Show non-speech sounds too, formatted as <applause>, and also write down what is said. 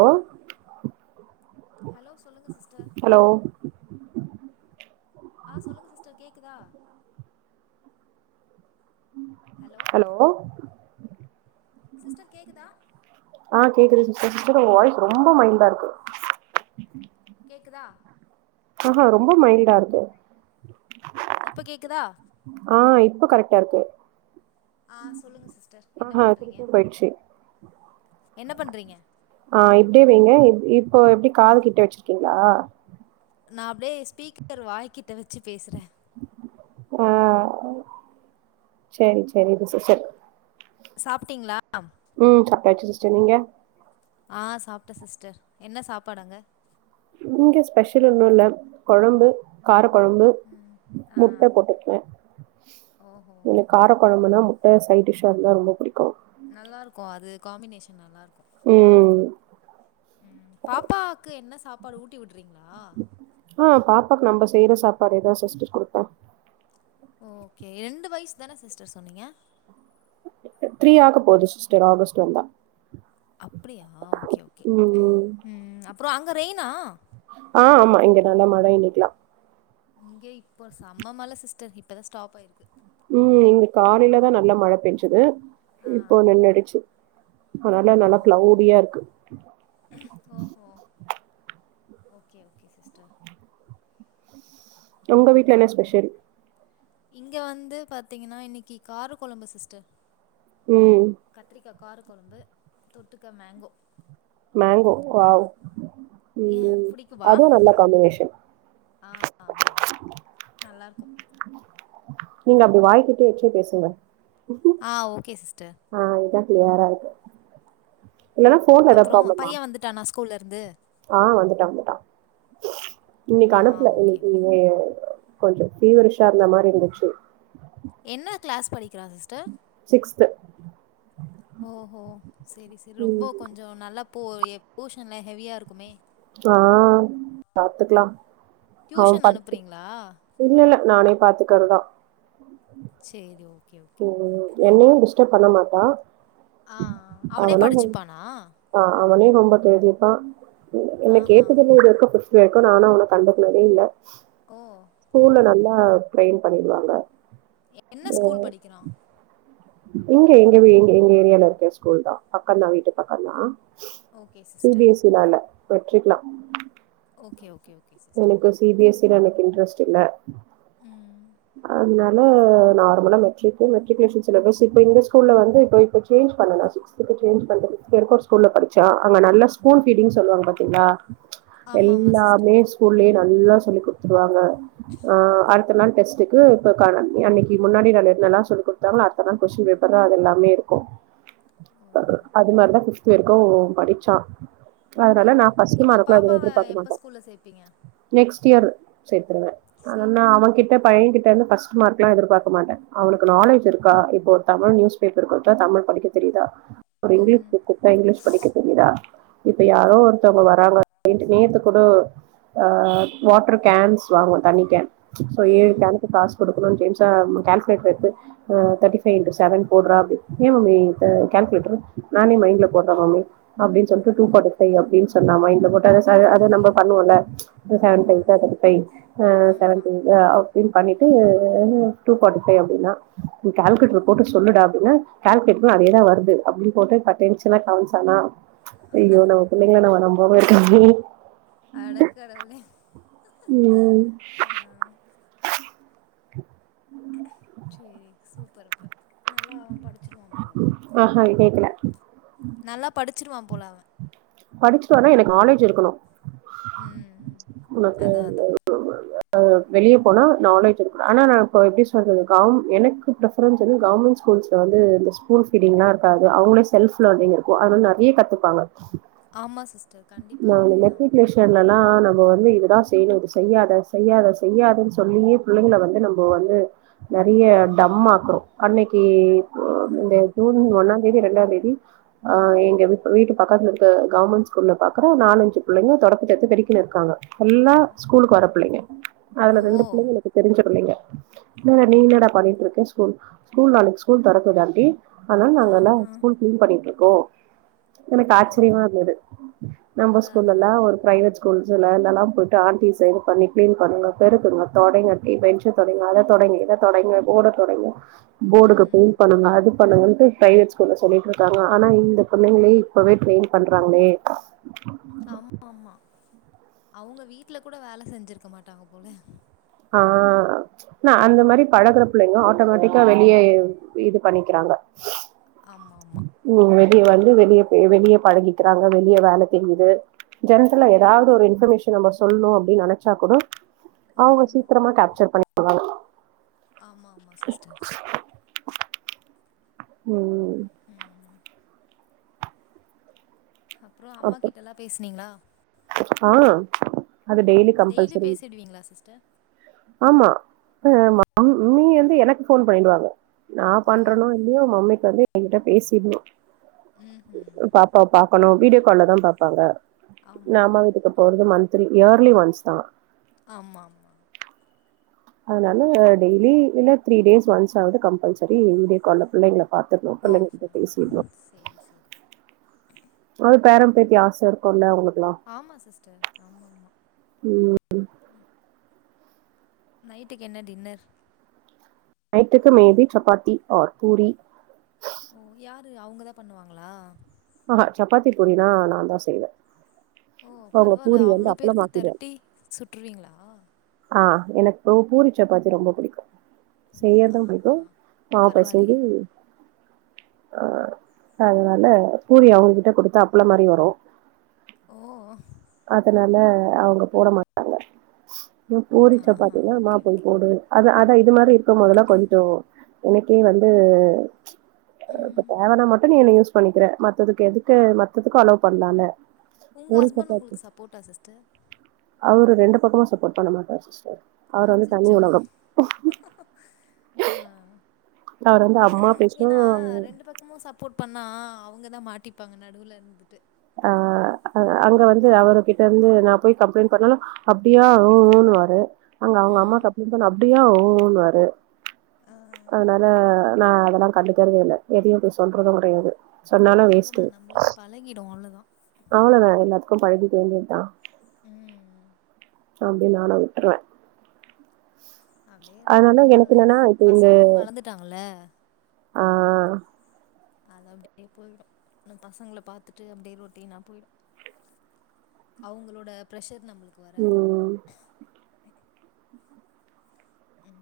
ஓ hello சொல்லுங்க sister ஆ சொல்லுங்க சிஸ்டர் கேக்குதா ஹலோ சிஸ்டர் கேக்குதா ஆ கேக்குது சிஸ் சிஸ்டர்உங்க வாய்ஸ் ரொம்ப மைல்டா இருக்கு கேக்குதா ஆஹஹா ரொம்ப மைல்டா இருக்கு இப்ப கேக்குதா ப கரெக்டா இருக்கு ஆஹ் சொல்லுங்க சிஸ்டர் என்ன ஆஹா பண்றீங்க திருப்பியு போயிடுச்சு என்ன பண்றீங்க அப்படியேவைங்க இப்போ எப்படி காது கிட்ட வெச்சிருக்கீங்களா நான் அப்படியே ஸ்பீக்கர் வாய்கிட்ட வெச்சு பேசற ஆ சேரி சேரிங் சிஸ்டர் சாப்பிட்டீங்களா உம் சாப்பிட்டாச்சுங் சிஸ்டர் நீங்க ஆஹ் சாப்பிட்ட சிஸ்டர் என்ன சாப்பாடு அங்க இங்க ஸ்பெஷல் ஒன்னு இல்ல கொழம்பு கார குழம்பு ம் ஆ முட்ட போட்டுருக்க ஓஹோ எனக்கு கார கொழம்புனா முட் ட சைடிஷா இருந்தா ரொம்ப புடிக் நல்லா இருக்கு அது காமினேஷன் நல்லா இருக்கு ம் உம் பாப்பாக்கு என்ன சாப்பாடு ஊட்டி விட்டு ஆஹ் பாப்பாக்கு நம்ப செய்யற சாப்பாடு ஏதாவது <unintelligible> கொடுத்தேன் <unintelligible> கே ரெண்டு வயசு தானே சிஸ்டர் சொன்னீங்க த்ரீ ஆக போகுது சிஸ்டர் ஆகஸ்ட் வந்தா அப்படியா ஓகே ஓகே ம் உம் அப்புறம் அங்க ரெய்னா பயணிக்கலாம் இங்கே இப்போ செம மழை சிஸ்டர் இப்பதான் ஸ்டாப் ஆயிருக்கு உம் இங்க காலையிலதான் நல்லா மழை பெஞ்சது ஆ இப்ப நின்னுடுச்சு அதனால நல்லா ஆஹா க்ளௌடியா‌ இருக்கு ஓஹோ ஓகே ஓகே சிஸ்டர் உங்க வீட்ல என்ன ஸ்பெஷல் இங்க வந்து பாத்தீங்கன்னா இன்னைக்கு கார குழம்பு சிஸ்டர் உம் கத்திரிக்கா கார கொழம்பு தொட்டுக்க மேங்கோ மேங்கோ வாவ் ஏன் ம் பிடிக்குமா அதுவு நல்ல காம்பினேஷன் ஆஹ் ஆமா ஆமா நல்லா இருக்கும் நீங்க அப்டி வாய்கிட்ட வச்சே பேசுங்க ஆஹ் ஓகே சிஸ்டர். க்ளியறாருக்கு. இல்லனா ஃபோன்ல எதாது ப்ராப்ளமா? கூல இருந்து. ஆஹ் வந்துட்டா வந்துட்டா இன்னைக்கு ஆ அனுப்புல ஓகே இன்னைக்கு ஓகே கொஞ்சம் ஃபீவரிஷ்ஷா இர்ந்த மாரி இந்துச்சு. என்ன க்ளாஸ் படிக்கிறா சிஸ் டர் சிக்ஸ்து ஓஹோ சேரி சேரி. ம் ரொம்போ கொஞ்சோ நல்லா இப்போ எ போஷன்லா ஹெவியா இருக்குமே. ஆஹ் பாத்துக்லா. அவ டியூஷன் பட்த்து அனுப்புறீங்களா? இல்ல இல்ல நானே பாத்துக்கிறதா. ம் சேர்ரி ஓக் உம் என்னயு டிஷ்டப் பண்ணமாட்டா. ஆ, அவனே அவனா ஹ படிச்சுப்பானா? ஆஹ் அ அவனே ரொம்ப தேதிப்பா. என் என்ன ஆஹா! கேட்டதில்ல இதுவரக்கு ஃபஸ் இதுவரைக்கு நானு அவன கண்டுக்கனதே இல்ல. ஓ! ஸ்கூல்ல நல்லா ட்ரைய்ன் பண்ணிடுவாங்க. என்ன ஸ்கூல் படி க்கிறா இங்க எங்கவே எங் எங்க ஏரியால இருக்க ஸ்கூல்தா பக்கந்தா. வீட்டு பக்கந்தா. Okay C B sister. எஸ் சி-னால வெற்றிக்லா ஓகே ஓகே ஓகே சிஸ்டர். தில எனக் இன்ட்ரஸ்ட் இல்ல ம். அதுனா ல நார்மலா மெட்ரிக்கு மெட்ரிக்லேஷன் சிலபஸ் இப்ப இந்த ஸ்கூல்ல வந்து இப்ப இப்ப சேஞ்ச் பண்ண நா சிக்ஸ்துக்கு சேஞ்ச் பண்ணே ஃபிஃப்த் வரைக்கு ஒரு ஸ்கூல்ல படிச்சா அங்க நல்ல ஸ்கூல் ஃபீடிங் சொல்வாங்க பாத்தீங்ளா ஆமாமா எல்லாமே சிஸ்டர். ஸ்கூல்லே நல்லா சொல்லிக் குட்த்துருவாங்க. அ அடுத்த நாள் டெஸ்டுக்கு இப்ப <unintelligible> அன்னைக்கு முன்னாடி நாள் என்னெல்லா சொல்லி குடுத்தாங்களோ அத் தன கொஷ்டின் பேப்பர்ல அதெல்லாமே இருக்கு ஓஹோ! அது மாரி தா ஃபிஃப் த் வரைக்கு படிச்சா அதுனால நா ம். ஃபஸ்ட்டு இப்போ மார்க்லா எதுமே பாப்பாவ எதிர்பாக்க எப்போ மாட்டே ஸ்கூல்ல சேர்ப்பீங்க? நெக்ஸ் டியர் சேத் துருவே ஆனா சரி, சரி. அவகிட்ட பையங்கிட்ட இருந்து ஃபஸ்ட்டு மார்க்லா எதிர்பாக்க மாட்டே அவனுக்கு நாலேஜ் இருக் கா இப்போ தமிழ் நியூஸ் பேப்பர் குடுத்தா தமிழ் படிக்க தெரியுதா ஒரு இங்கிலீஷ் ம். புக் குட்த்தா இங்கிலீஷ் படிக்க தெரியுதா இப்ப யாரோ ஒருத்தவ்ங்க வராங்க டின்ட்டு நேத்து கூட அ வாட்டர் கேன்ஸ் வாங்குவோ தண்ணி கேன் சோ ஏழு ம். கேனுக்கு காஸ் குடுக்கணு <unintelligible> கால்க்லேட்டர் எடுத்து ஓ தியேட்டி ஃபைவ் இன்டு செவன் போடுறாரு ஏன் மம்மி இப்போ கால்குலேட்டர் நானே மைண்ட்ல போடுறேன் மம்மி அப்படின்னு ஓ! சொல்லிட்டு டூ ஃபார்டி ஃபைவ் அப்படின்னு சொன்னா மைண்ட்ல போட்டு அத அத நம்ம பரவாயில்லையே! பண்ணுவோம்ல்ல ச்சு செவன் ஆமா, ஃபைவ்ஸ் ஆர் தியேட்டி ஃபைவ் ஆ செவன் ஆமா. டூஸ் ஆர் அப்படின்னு பண்ணிட்டு டூ ஃபார்டி ஃபைவ் அப்படின்னா கல்குலேட்டர் போட்டு சொல்லுடா அப்படின்னா கல்குலேட்டர் அதேதான் வருது அப்படின்னு போட்டு பட்டென்ஷனாயி காமிச்சான ச்சு ஐயோ நம்ம பிள்ளைங்களா நம்ம நம் <unintelligible> அட கடவுளே ம் ஆ சரி சூப்பர்ப்ப நல்லா படிச்சிருவான் போலப்ப ஆஹா கேக்கல நல்லா படிச்சு வச்சுிருவான் போல அவன் படிச்சுட்டு வனா எனக்கு நாலேஜ் இருக்கணும் ம் உனக்கு அதா அதா என் <unintelligible> ஆ வெளிய போனா நாலேஜ் இருக்க ஆனா நான் இப்ப எப்படி சொல்றது கவு எனக்கு ப்ிஃபரன்ஸ் வந்து கவர்மெண்ட் ஸ்கூல்ஸ்ல வந்து இந்த ஸ்கூல் ஃபீடிங்லாம் இருக்காது அவங்களே செல்ஃப் லர்னிங் இருக்கும் அதனல்லாம் நிறைய கத்துப்பாங்க ஆமா சிஸ்டர் கண்டிப்பா நான் அதேதான் மெட்ரிகுலேஷன்லலாம் நம்ம வந்து இதுதான் செய்யணும் இது செய்யாத செய்யாத செய்யாதுன்னு சொல்லியே பிள்ளைங்க வந்து நம்ம வந்து நிறைய டம் ஆக்குறோம் அன்னைக்கு ஆ இந்த ஜூன் ஒன்னாம் தேதி இரண்டாம் தேதி ஆ எங்க வீட்டு பக்கத்துல இரு கவர்ர்மெண்ட் ஸ்கூல்ல பாக்குற நாலுஞ்சு பிள்ளைங்க த தொடத்தை பெக்கனு இருக்கா எல்லா ஸ்கூலுக்கு வர பள்ளைங்க அதுல ஓ ரெண்டு பிள்ளைங்க எனக்கு தெரிஞ்ச பிள்ளங்க என்னடா நீ என்னடா பண்ணிட்டு இருக்கேன் ஸ்கூல் ஸ்கூல் நாக்கு ஸ்கூல் திறக்குதாண்டி ஆனா ஆ நாங்க எல்லாம் ஆ ஸ்கூல் கிளீன் பண்ணிட்டும் ஓ ஓ சிவந்தது நம்ம அதா ஸ்கூல் அதா எல்லாம் ஒரு பிரைவேட் ஸ்கூல் இதெல்லாம் போயிட்டு ஆன் சை இது பண்ணி கிளீன் பண்ணுங்க பெருக்குங்க தொடங்கட்டி பென்்சு தொடங்க அதை தொடங்கு இதை தொடங்க போ்ட தொடங்குங்க போர்டுக்கு ம் பெயிண்ட் பண்ணுங்க அதுக்கு பொண்ணுங்க பிரைவேட் ஸ்கூல்ல சொல்லிட்டு இருக்காங்க ஆனா இந்த பொண்ணைங்களளை இப்பவே ட்ரெயின் பண்றாங்ளே அவுங்க வீட்ல கூட வேல செஞ்சிருக்க மாட்டாங்க போல ஆ ஆ அந்த மாரி பழகுற புள்ளைங்க ஆட்டோமேட்டிக்கா வெளியே இது பண்ணிக்றாங்க ஆமா ஆமா வந்து வெளிய வெளியே பழகிக்கிறாங்க வெளிய வேல தெரியுது ஜென்ட்ரல ஏதாவது ஒரு இன்பர்மேஷன் நம்ம சொல்ணு அப்டின்னு நெனைச்சா கூட அவுங்க ம் சீக்ரமா கேப்சர் பண்ணிப்பாங்க ஆமா ஆமா சிஸ்டர் ம் ம் அப்ரோ அம்மா கிட்டல்லா பேசுநீக்லா ஆ அது டெய்லி கம்பல்சரி சிஸ்டர் ஆமா நீ வந்து எனக்கு போன் பண்ணிடுவாங்க நான் ஓ பன்றனோ இல்லையோ மம்மிக்கு வந்து என்கிட்ட பேசிடுனு ம்ஹூம் பாப்பா பாப்பா கணு வீடியோ கால்ல தா பாப்பாங்க ஆமா நம்ம வீட்டுக்கு போறது மண் இயர்லி ஒன்ஸ் தா ஆமா ஆமா அதனால டெய்லி இல்ல த்ரீ டேஸ் ஒன்ஸ் ஆவது கம்பல்சரி வீடியோ கால்ல புள்ளைங்ள ஓஹோ சேரி சேரி சேரி அப்ரோ பேரபேத்தி ஆச இருக்குல்ல அவங்ளுக்கெல்லா ஆமா சிஸ்டர் ஆமாமா உம் நைட்டுக்கு என்ன டின்னர் நைட்டுக்கு மேபி சப்பாத்தி ஆர் பூரி ஓ யாரு அவுங்கதா பண்ணுவாங்ளா ஆஹஹா சப்பாத்தி பூரினா நா தா செய்வே ஓ அவங்க பரவால்ல பூரி வந்து அவ்ளோ பேருக்கு அப்பளமாக்கிடுவே தெரட்டி சுட்டுருவீங்ளா ஆஹ் எனக்கு பூரி சப்பாத்தி ரொம்ப புடிக்கு செய்யரது புடிக்கு ஆஹா மாவு பெசஞ்சு பரவால்லயே அஹ் அதனால பூரி அவுங்ககிட்ட குடுத்தா அப்ளோமாரி வரு ஓ அதனால அவுங்க போட மாட்டாங்க பூரி ஆஹா சப்பாத்தினா மா ஓகே போய் ஓகே போடு அது அத இந்த மாரி இருக்குபோதெல்லா கொஞ்சோ எனக்கே வந்து ப்ப ம் தேவானா மட்டும் நீ என்ன யூஸ் பண்ணிகிற மத்ததுக்கு எதுக்கு மத்ததுக்கு அலோ பண்ணலாம்ல உங்க ஹஸ்பண்ட் உங்களுக்கு சப் போட்டா சிஸ்டர் அவரு ரெண்டு பக்கமு சப்போர்ட் பண்ண மாட்டார் சிஸ்டர் அவர் வந்து தனி அச்சச்சோ உலகம் ஆஹ் அவரு வந்து அம்மா பேசும் சப்போட் பண்ணா அவுங்கதா மாட்டிப்பாங்க நடுவுல இருந்துட்டு ஆ அ அங்க வந்து அவரு கிட்டருந்து நா போய் கம்பளைண்ட் பண்ணாலு அப்படியா உ உ ன்னுவாரு அங்க அவங்க அம்மா ம் கம்ப்ளைண்ட் பண்ண அப்படியா உ உ னுவாரு ஆ அதனால நா அதெல்லா கண்டுகரதே இல்ல எதையு போய் சொல்றது கிடையாது சொன்னாலு வேஸ்ட்டு அவ்ளோதா நம்பளுக்கு பழகிடு அவ்ளோதா அவ்ளதான் எல்லாத் கொஞ் பழகி தெரிஞ்சதுதா உம் அப்படி நானா விட்ருவே அப்படியே இருக்க அதனால வேண்டியதுதா எனக்கு லைப் என்னன்னா பசங்களு வளந்துட்டாங்கல ஆஹ் அது அப்படியே போயிடு இன்னு பசங்கள பாத்துட்டு அப்படியே ரொட்டினா போயிடும் அவங்களோட பிரஷர் நம்மளுக்கு வராது ம் உம்